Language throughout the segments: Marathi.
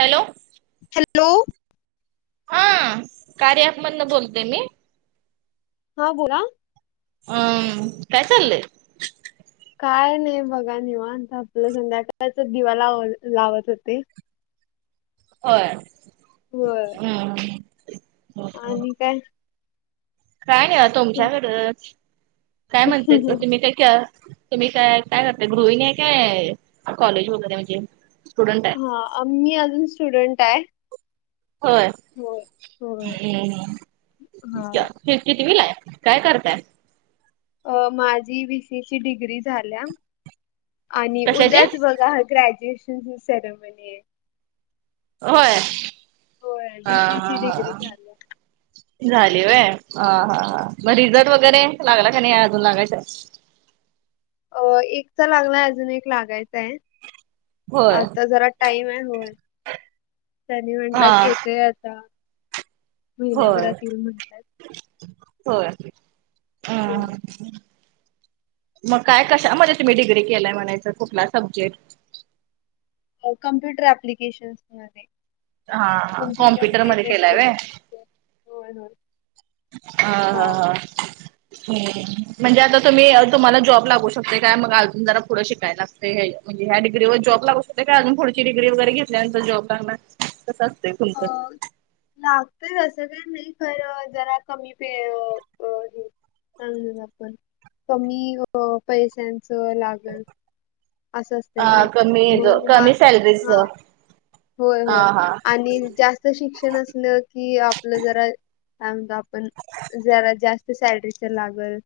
हॅलो. हॅलो. हा कार्य ऐप मदन बोलते मी. हा बोला. हम्म काय चाललेय? काय नाही बघा निवण तर आपलं संध्याकाळच दिवा लाव लावत होते. हो होय हम्. आणि काय? काय नाही तुमच्याकडच काय म्हणतेय तुम्ही काय क तु म्ी काय काय करता ग्रुईंग आहे काय कॉलेज वगैरे म्हणजे स्टुडंट आहे? हा मी अजून स्टुडंट आहे. होय. होय होय हा कीतवी ला आहे? काय करताय? अ माझी वि. डिग्री झाल्या आणि कशाचे उद्याच बघा ग्रॅज्युएशन. ह सेरमणी. होय होय हा बी सी हा ची डिग्री हा. झाली. [inaudible] झाली वय ह हा हां मग रिझल्ट वगैरे लागला का नाही अजून लागायचं? अ एकचा लागलाय अजून एक लागायचय होय आता जरा. टाईम आहे होय त्यांनी हा म्हटलात येतय आता. होय महिन्याभरात येऊ म्हणतात. होय हा. होय. [inaudible] मग काय कशा म्हजे तुम्ही डिग्री केलाय म्हणायचं कुठला सब्जेक्ट? कम्प्युटर अऍप्लिकेशन्स मध्ये. हा हा कम्प्युटर कॉम्प्युटरमध्ये रिलेटेड केला जे होय. काय असते होय होय. हा हा हा. म्हणजे आता तुम्ही तुम्हाला जॉब लागू शकते काय मग अजून जरा पुढं शिकायला लागते हे. म्हणजे या डिग्री वर जॉब लागू शकतो काय अजून पुढची डिग्री वगैरे घेतल्यानंतर जॉब लागणार? कस असतंय खुमचं. लागत असं काही नाही खर जरा कमी पेळ हे. आपण कमी पैशांचं लाग. हा कमी मग कमी मास सॅलरीज. हा [unintelligible] होय होय आणि जास्त शिक्षण असलं की आपलं जरा त्या आपण जरा जास्त सॅलरीच लागल.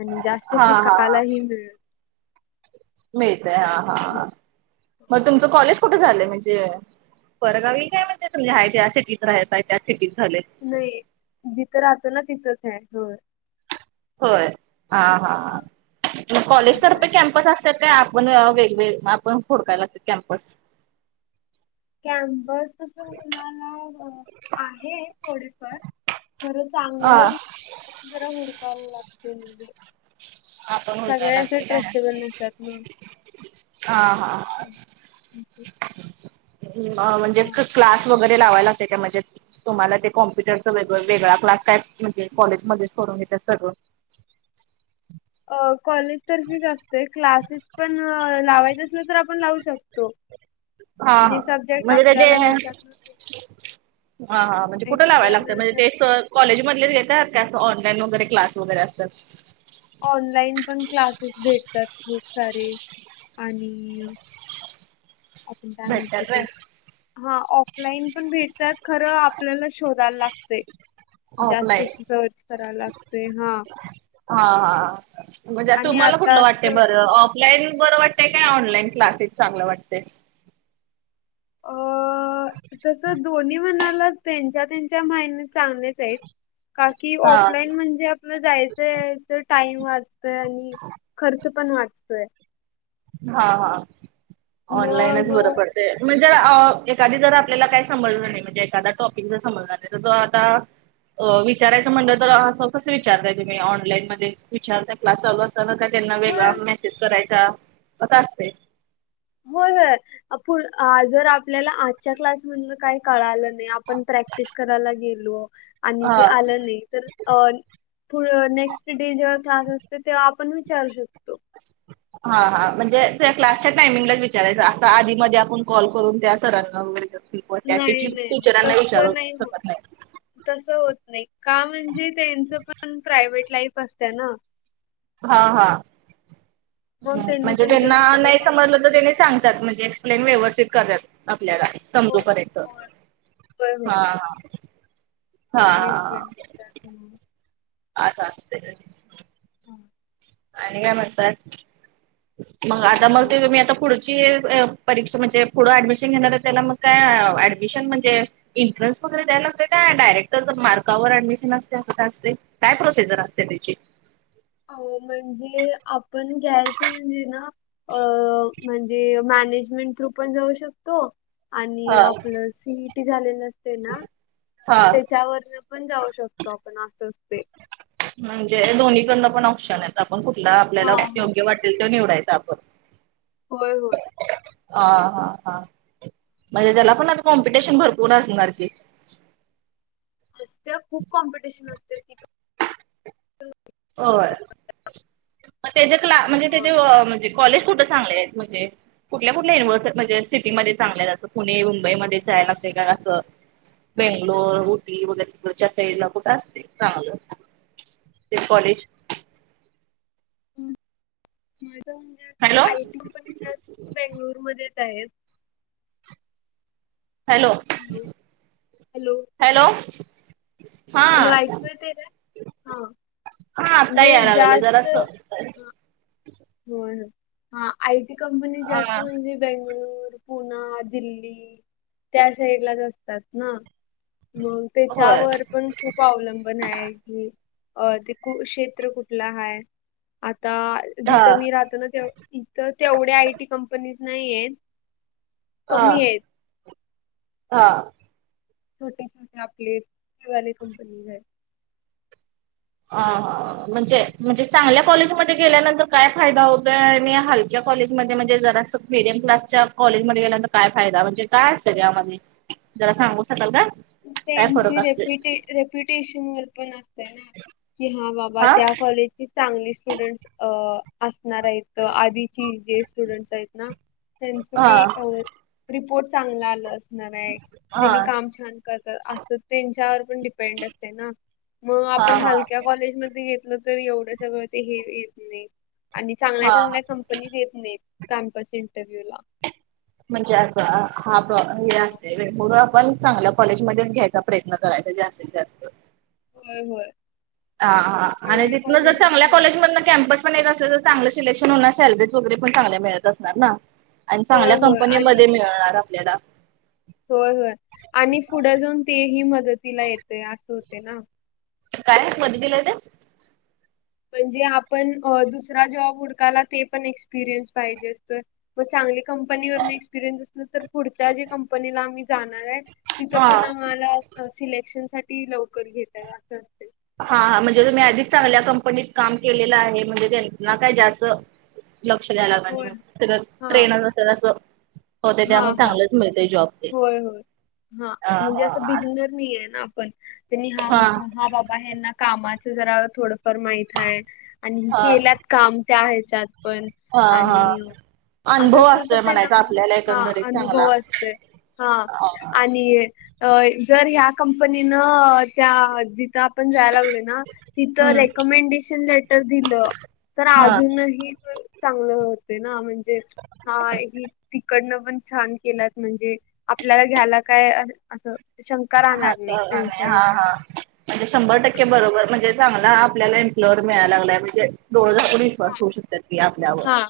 आणि जास्त हा हा शिकायलाही मिळेल. मिळतय हा हा. हा [inaudible] मग होय. तुमचं कॉलेज कुठं झालंय म्हणजे? परगावी काय म्हणजे तय त्या सिटीत राहताय त्या सिटीत झाले. नाही जिथं राहतो ना तिथंच आहे हो. होय हा हा मग असं आहे. कॉलेजतर्फे कॅम्पस असतात. ते आपण वेगवेग आपण फोडकाय लागत कॅम्पस. कॅम्पस तस म्हणाला. अ आहे थोडेफार खरं हा. चांगलं. दर हुडकायला लाते. आपण हुडकायला सगळे असे लागते काय? ट्रस्टेबल नसत ना. हा हा. [inaudible] हा म्हणजे क्लास वगैरे लावायला असते त्या म्हणे. तुम्हाला ते कॉम्प्युटरच वेग वेगळा क्लास काय म्हणजे कॉजमध्येच करून घेता सगळं. अ कॉलेज तर फीच असते क्लासेस पण लावायचं असल तर आपण लावू शकतो. हा हा जे सब्जेक्ट म्हणजे त्याचे आपल्याला नसत हा हां म्हणजे कुठं लावायला लागतं एक्स्टर्नल म्हणजे तेस कॉलेजमधच घ येतात का असं ऑनलाईन वगैरे क्लास वगैरे असतात ऑनलाईन पण क्लासेस भेटतात खूप सारे आणि आपण काय म्हणत भेटतात व्हय ते हा ऑफलाईन पण भेट त्यात खरं आपल्याला शोधायला लागते जास्त ऑफलाईन श सर्च कराला लागतेय हा हा हा म्हणजे आणि तुम्हाला कुठलं आताच वाटते बरं लाईन बरं वाटतय काय ऑनलाईन क्लासेस चांगलं वाटतेय अ तसं दोन्ही म्हणालात त्यांच्या त्यांच्या माहिने चांगलेच आहेत काकी हा ऑफलाईन म्हणजे आपलं जायचं आहे तर टाइम वाचतोय आणि खर्च पण वाचतोय हा हा ऑनलाईनच मग बरं पडतंय म्हणजे जर एखादी जर आपल्याला काय समजलं नाही म्हणजे एखादा टॉपिक जर समजला नाही तर जो आता अ विचारायचं म्हणलं तर असं कसं विचारताय तुम्ही ऑनलाईन मध्ये विचारताय क्लास चालूत का त्यांना होय वेगळा मेसेज करायचा कसं असतंय होय होय आपण जर आपल्याला आजच्या क्लासमधलं काही कळालं नाही आपण प्रॅक्ट प्रॅक्टिस करायला गेलो आणि ते हा आलं नाही तर अ पुढं नेक्स्ट डे जेव्हा क्लास असते तेव्हा आपण विचारू शकतो [unintelligible] हा हा म्हणजे त्या क्लासच्या टायमिंगलाच विचारायचं असं आधी मधी आपण कॉल करून त्या सरांना वगैरे त्या नाही नाही नाही टीचरांना तसं होत. विचारूशकत नाही तसं होत नाही का म्हणजे त्यांचं पण प्रायव्हेट लाईफ असतं ना हा हा मग त्यांनी म्हणजे पण त्यांना त्यांच हे नाही बघ समजलं तर त्यानी हो सांग सांगतात म्हणजे एक्सप्लेन व्यवस्थित करतात आपल्याला समजूपर्यंत होय हा हा हा एक्सप्लेन करतात म असं असतंय हम् आणि काय म्हणताय मग आता मग ते आणि मी आता पुढं ची परीक्षा म्हणजे पुढे ऍडमिशन घेणार त्याला मग काय ऍडमिशन म्हणजे एंट्रन्स वगैरे द्याय लागते काय डायरेक्ट जर मार्कावर ऍडमिशन असते असं का असते काय प्रोसिजर असते त्याची अ म्हणजे आपण घ्यायचं म्हणजे ना अ म्हणजे मॅनेजमेंट थ्रू पण जाऊ शकतो आणि हा आपलं सीईटी झालेलं असते ना हा. त्याच्यावर पण जाऊ शकतो आपण असं असते म्हणजे दोन्हीकडनं पण ऑप्शन आहेत आपण कुठला हा आपल्याला होय. योग्य वाटेल तो निवडायचा आपण होय होय हा हा हा म्हणजे त्याला पण आता कॉम्पिटिशन भरपूर असणार की असतात खूप कॉम्पिटिशन असतात ति होय मग त्याच्या कला म्हणजे पण होय. त्याचे म्हणजे कॉलेज कुठं चांगले आहेत म्हणजे कुठल्या कुठल्या युनिव्हर्सिट म्हणजे सिटीमध्ये चांगल्या जसं पुणे मुंबईमध्ये जायला असते का असं बेंगलोर, उटी वगैरेच्या साईडला कुठे असते चांगलं ते कॉलेज माझं म्हणजे आता हॅलो आयटी कंपनी जास्त बेंगळुरूमध्येच आहेत हॅलो हॅलो हॅलो हा हॅलो ऐकू येतय काय हा हा आता म्हणजे या लागले जरासं. जास्त होय हा आयटी कंपनी जास्त हा म्हणजे. बेंगळूर पुना दिल्ली त्या साईड लाच असतात ना. मग होय त्याच्यावर पण. खूप अवलंबन आहे कि अ ते कुरूक्षेत्र कुठलं आहे. आता. हा जिथं मी राहतो ना ते इथं तेवढ्या आयटी कंपनीज नाही आहेत. [inaudible] हा आहेत हा. छोटे-छोटे आपलेवाले कंपनीज आहे. अ म्हणजे म्हणजे चांगल्या कॉलेजमध्ये गेल्यानंतर. काय फायदा होतो आणि हलक्या कॉलेजमध्ये म्हणजे जरा अस मिडियम क्लासच्या कॉलेजमध्येध्ये गेल्यांत. काय फायदा म्हणजे काय असत त्यामध्ये जरा सांगू शकाल का? काय फरक त्यांची असतोय रेप्युटे रेप्युटेशन वर पण असते. की हा बाबा त्या कॉलेजची चांगली स्टुडंट् असणार आहेत. तर आधीची जे स्टुडंट्स आहेत ना त्यांच हा ते. रिपोर्ट चांगला आलं असणार आहे क हा त्यांनी काम छान. अस त्यांच्यावर पण डिपेंड असते ना मग हा आपण हा हलक्या कॉलेजमध्ये. एवढ सगळं ते येत नाही चांग हा चग. येत नाही कमपस इंटरव्ह्यू. म्हणजे अस हा अस म्हणून आपण चांगलं‌ कॉलेजमध्येध्ये घ्यायचा प्रयत्न करायचा जास्तीत जास्त. होय होय. ह आणि चांगल्या तिथन जर कॉलेजेस चगल्या निवडून कॉलेजमधन कॅम्पस. ण तर चांगलं सिलेक्शन होणार सॅलरीज वगरे पण चांगल्या मिळत असणार ना. आणि होय चांगल्या होय आणि कंपनीमध्ये मिळणार आपल्याला. होय होय आणि पुढं जाऊन तेही मदतीला येतंय असं होते ना. काय आहे मदतीला ते. म्हणजे आपण दुसरा जॉब उडकायला ते पण एक्सपिरियन्स पाहिजे असत. मग चांगली कंपनी वन एक्सपिरियन्स असल तर पुढच्या जी कंपनीला आम्ही जाणार आहे. तिथं हा पण आम्हाला सिलेक्शन साठी लवकर घेतय असं असते. हां हा म्हणजे तुम्ही आधीच चांगल्या कंपनीत काम केलेलं आहे म्हणजे त्यांना काय जास्त. लक्ष द्याय लाग होय हा ट्रेनच असेल असं. होते हा त्यामुळे हा चांगलंच मिळतय जॉब तेन होय होय हा हा असं. आपण त्यांनी हा हा बाबा. कामाच जरा थोडंफार माहित आहे. आणि ह हा. केल्यात काम त्या ह्याच्यात पण हा हा आणि. असं अनुभव असलं तर असतोय त्यांना म्हणायचा आपल्याला. हा एकंदरीत अनुभव चांगला. असत हा. जर ह कंपनी त्या ज. पण जायला लागले ना तिथ हम्म रेकमेंडेशन लेटर दिलं. तर हा अजूनही चांगलं होते ना म्हणजे हा ह. कडन पण छान केलं म्हणजे आपल्याला घ्याला काय असं. शंका हा राहणार नाही त्यांच्या हा ह्याच्यात. हा. म्हणजे शंभर टके बरोबरणजेांग आपल्यालाम्लॉयर मिळाय लागय म्हणजे डोळं झा आपून विश्वास ठऊ शको. आपल्यावर हा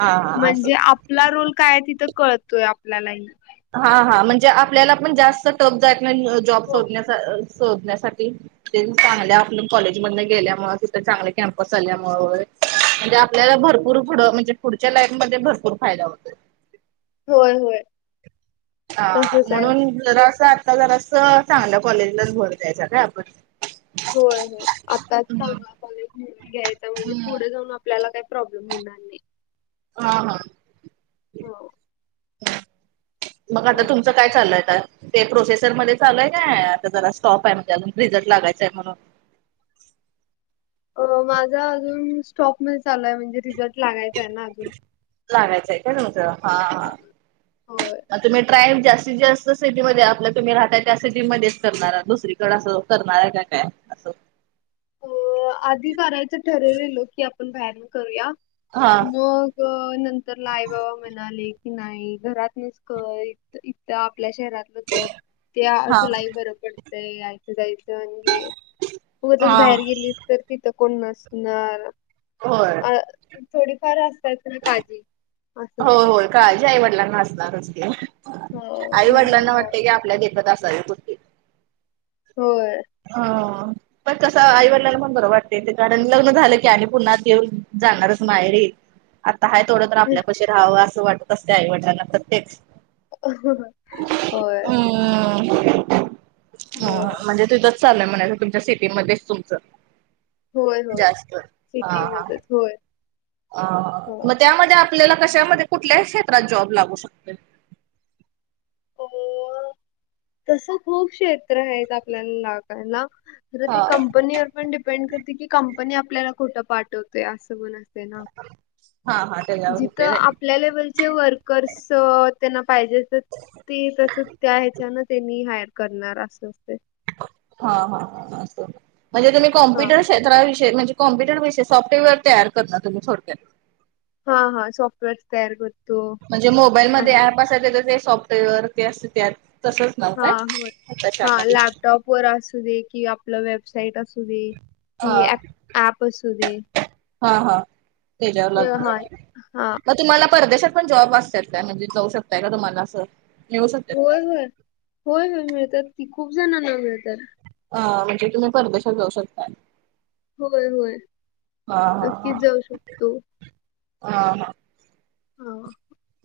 हा हा अस. म्हणजे आपला रोल काय तिथं कळतोय आपल्यालाही. हा हा म्हणजे आपल्याला पण जास्त टफ जयत नाही जॉबो होय शोधण्यासाठी. ते. [inaudible] चांगल्या आपल्या कॉलेज मध गेल्यामुळे तिथं चांगले कॅमपस आल्यामुळे म्हणजे. आपल्याला भरपूर पुढं म्हणजे पुढच्या लाईफमध्येध्ये भरपूर फायदा होत. होय होय. हा तसच आहे. म्हणून जरा असं आता जरा अस चांगल्या कॉलेजलाच भर द्यायचा काय आपण. होय होय आताच चांगला कॉलेजून घ्यायचा म्हणजे पुढे जाऊन. आपल्याला काही प्रॉब्लेम होणार नाही. हा हा. ह [inaudible] मग आता तुमचं काय चाललंय. ते प्रोसेसरमध्येध्ये चालय आता जरा स्टॉप आहे म्हणजे अजून रिझल्ट लागायचंय म्हणून. अ माझा अजून स्टॉक म चाललाूय म्हणजे रिझल्ट लागायचा आहे ना अजून. लागायचं आहे का हा होय हा. तुम्ही ट्राईम जास्तीत जास्त सेटीमध्ये आपलं तुम्ही राहताय त्या सेटमध्येच करणार दुसरी. थोडास करणार आहे का काय असं. अ आधी करायचं ठरवलेलंो की आपण बाहेरन करूया हा मग. नंतरला आई बाबा म्हणाले की नाही घरात नस कर इत आपल्या शहरात. न कर ते हा तुलाही बरं पडतंय यायचं जायचं आणि. उगचच हा बाहेर गेलीस तर तिथं कोण नसणार. होय. अ थोडीफार असतयेत ना काजी. हो हो काळजी आईवडलांना असणारचते. ह म्हणून. देत असल. होय. हो पण कस हम्म. आईवडला. बरं वाटते ते कारण लग्न झालं की आणि पुन्हा येऊन जाणारच मायरी. आता आहे थोडं तर आपल्या कशी राहावं असं वाटत असते आईवडिलांना प्रत्येच. होय. हम् होय ह म्हणजे. तिथंच चाललंय म्हणायच तुमच्या सिटीमध्येच तुमच होय होय जास्त हा हा. सिटीमध्येच होय अ हो मग त्यामध्ये आपल्याला कशामध्ये कुठल्याही क्षेत्रात जॉब लागू शकते. तस खूप क्षेत्र आहे आपल्याला लागायला तर ते हा कंपनीवर. पण डिपेंड करते की कंपनी आपल्याला कुठं पाठवत्या. [inaudible] हा हा त्याच्यावर जीथ होतंय आप व्हय आपल्या लेवलचे वर्कर्स त्यांना पाहिजे. ते तस त्या ह्याच्यान त्यांनी हायर करणार असं असते. हा ह म्हणजे तुम्ही हा कॉम्प्युटर. क्ष्राविष म्हजे कम्पुटर विषय सॉफ्टवेअर तयार करणार तुम् थोडक्या. हा हा सॉफ्टवेअरस तयार करते. म्हणजे मोबाईलमध्येध्ये ऍप असाय सॉफ्टवेअर ते अस तसंच्. हा हो हा लॅपटॉप. वर असू दे कि आपलं वेबसाईट असू दे हा कि ऍप असूदे. हा हा त्याच्यावरग हा हा मग तुम्हाला परदेशात. पण जॉब असतात काय म्हणजे जाऊ शकताय का तुम्हाला असं. मिळू शकतात काय? होय होय होय होय मिळतात की खूप जणांना मिळत. अ म्हणजे तुम्ही परदेशात जाऊ शकता. होय होय हा हा नक्कीच जाऊ शकतो. हा हा. हो.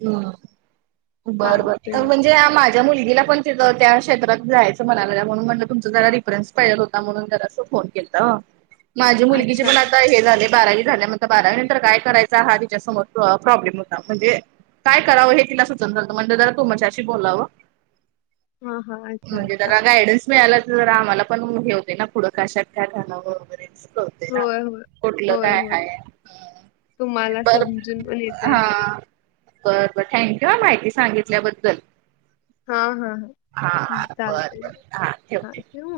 हम् बरं बर तर चालतय म्हणजे. ज माझ्या मुलगीला पण त्या क्षेत्रात जायचं म्हणाला म्हणून म्हटलं तुमचं त्यारा रिफरन्स. होणून घ फोन के माझी मुलगी अच्छा पण. अच्छा हे झाले बारावी झाल्या, म्हणत बारावी नंतर काय करायचं हा त्यािच्यासमोर प्रो प्रॉब्लेम होता म्हणजे. काय करावं हे तिला सुचनां झांलत म्हनले जरा तूमच्याशी बोलावं. हा हा अच्छा म्हणजे अच्छा त्याला गायडस मिळाला तर आम्हाला पण घेवते ना पुढं काश्यात काय घालावं वगैरे होय होय कुठलं होय काय होय हाय तुम्हाला बर समजून पण येते हा. बरं बरं ठांक्यू ह माहिती सांगितल्याबद्दल. हा हा हा बर चालतय बर हा ठेवते. ठेवू मग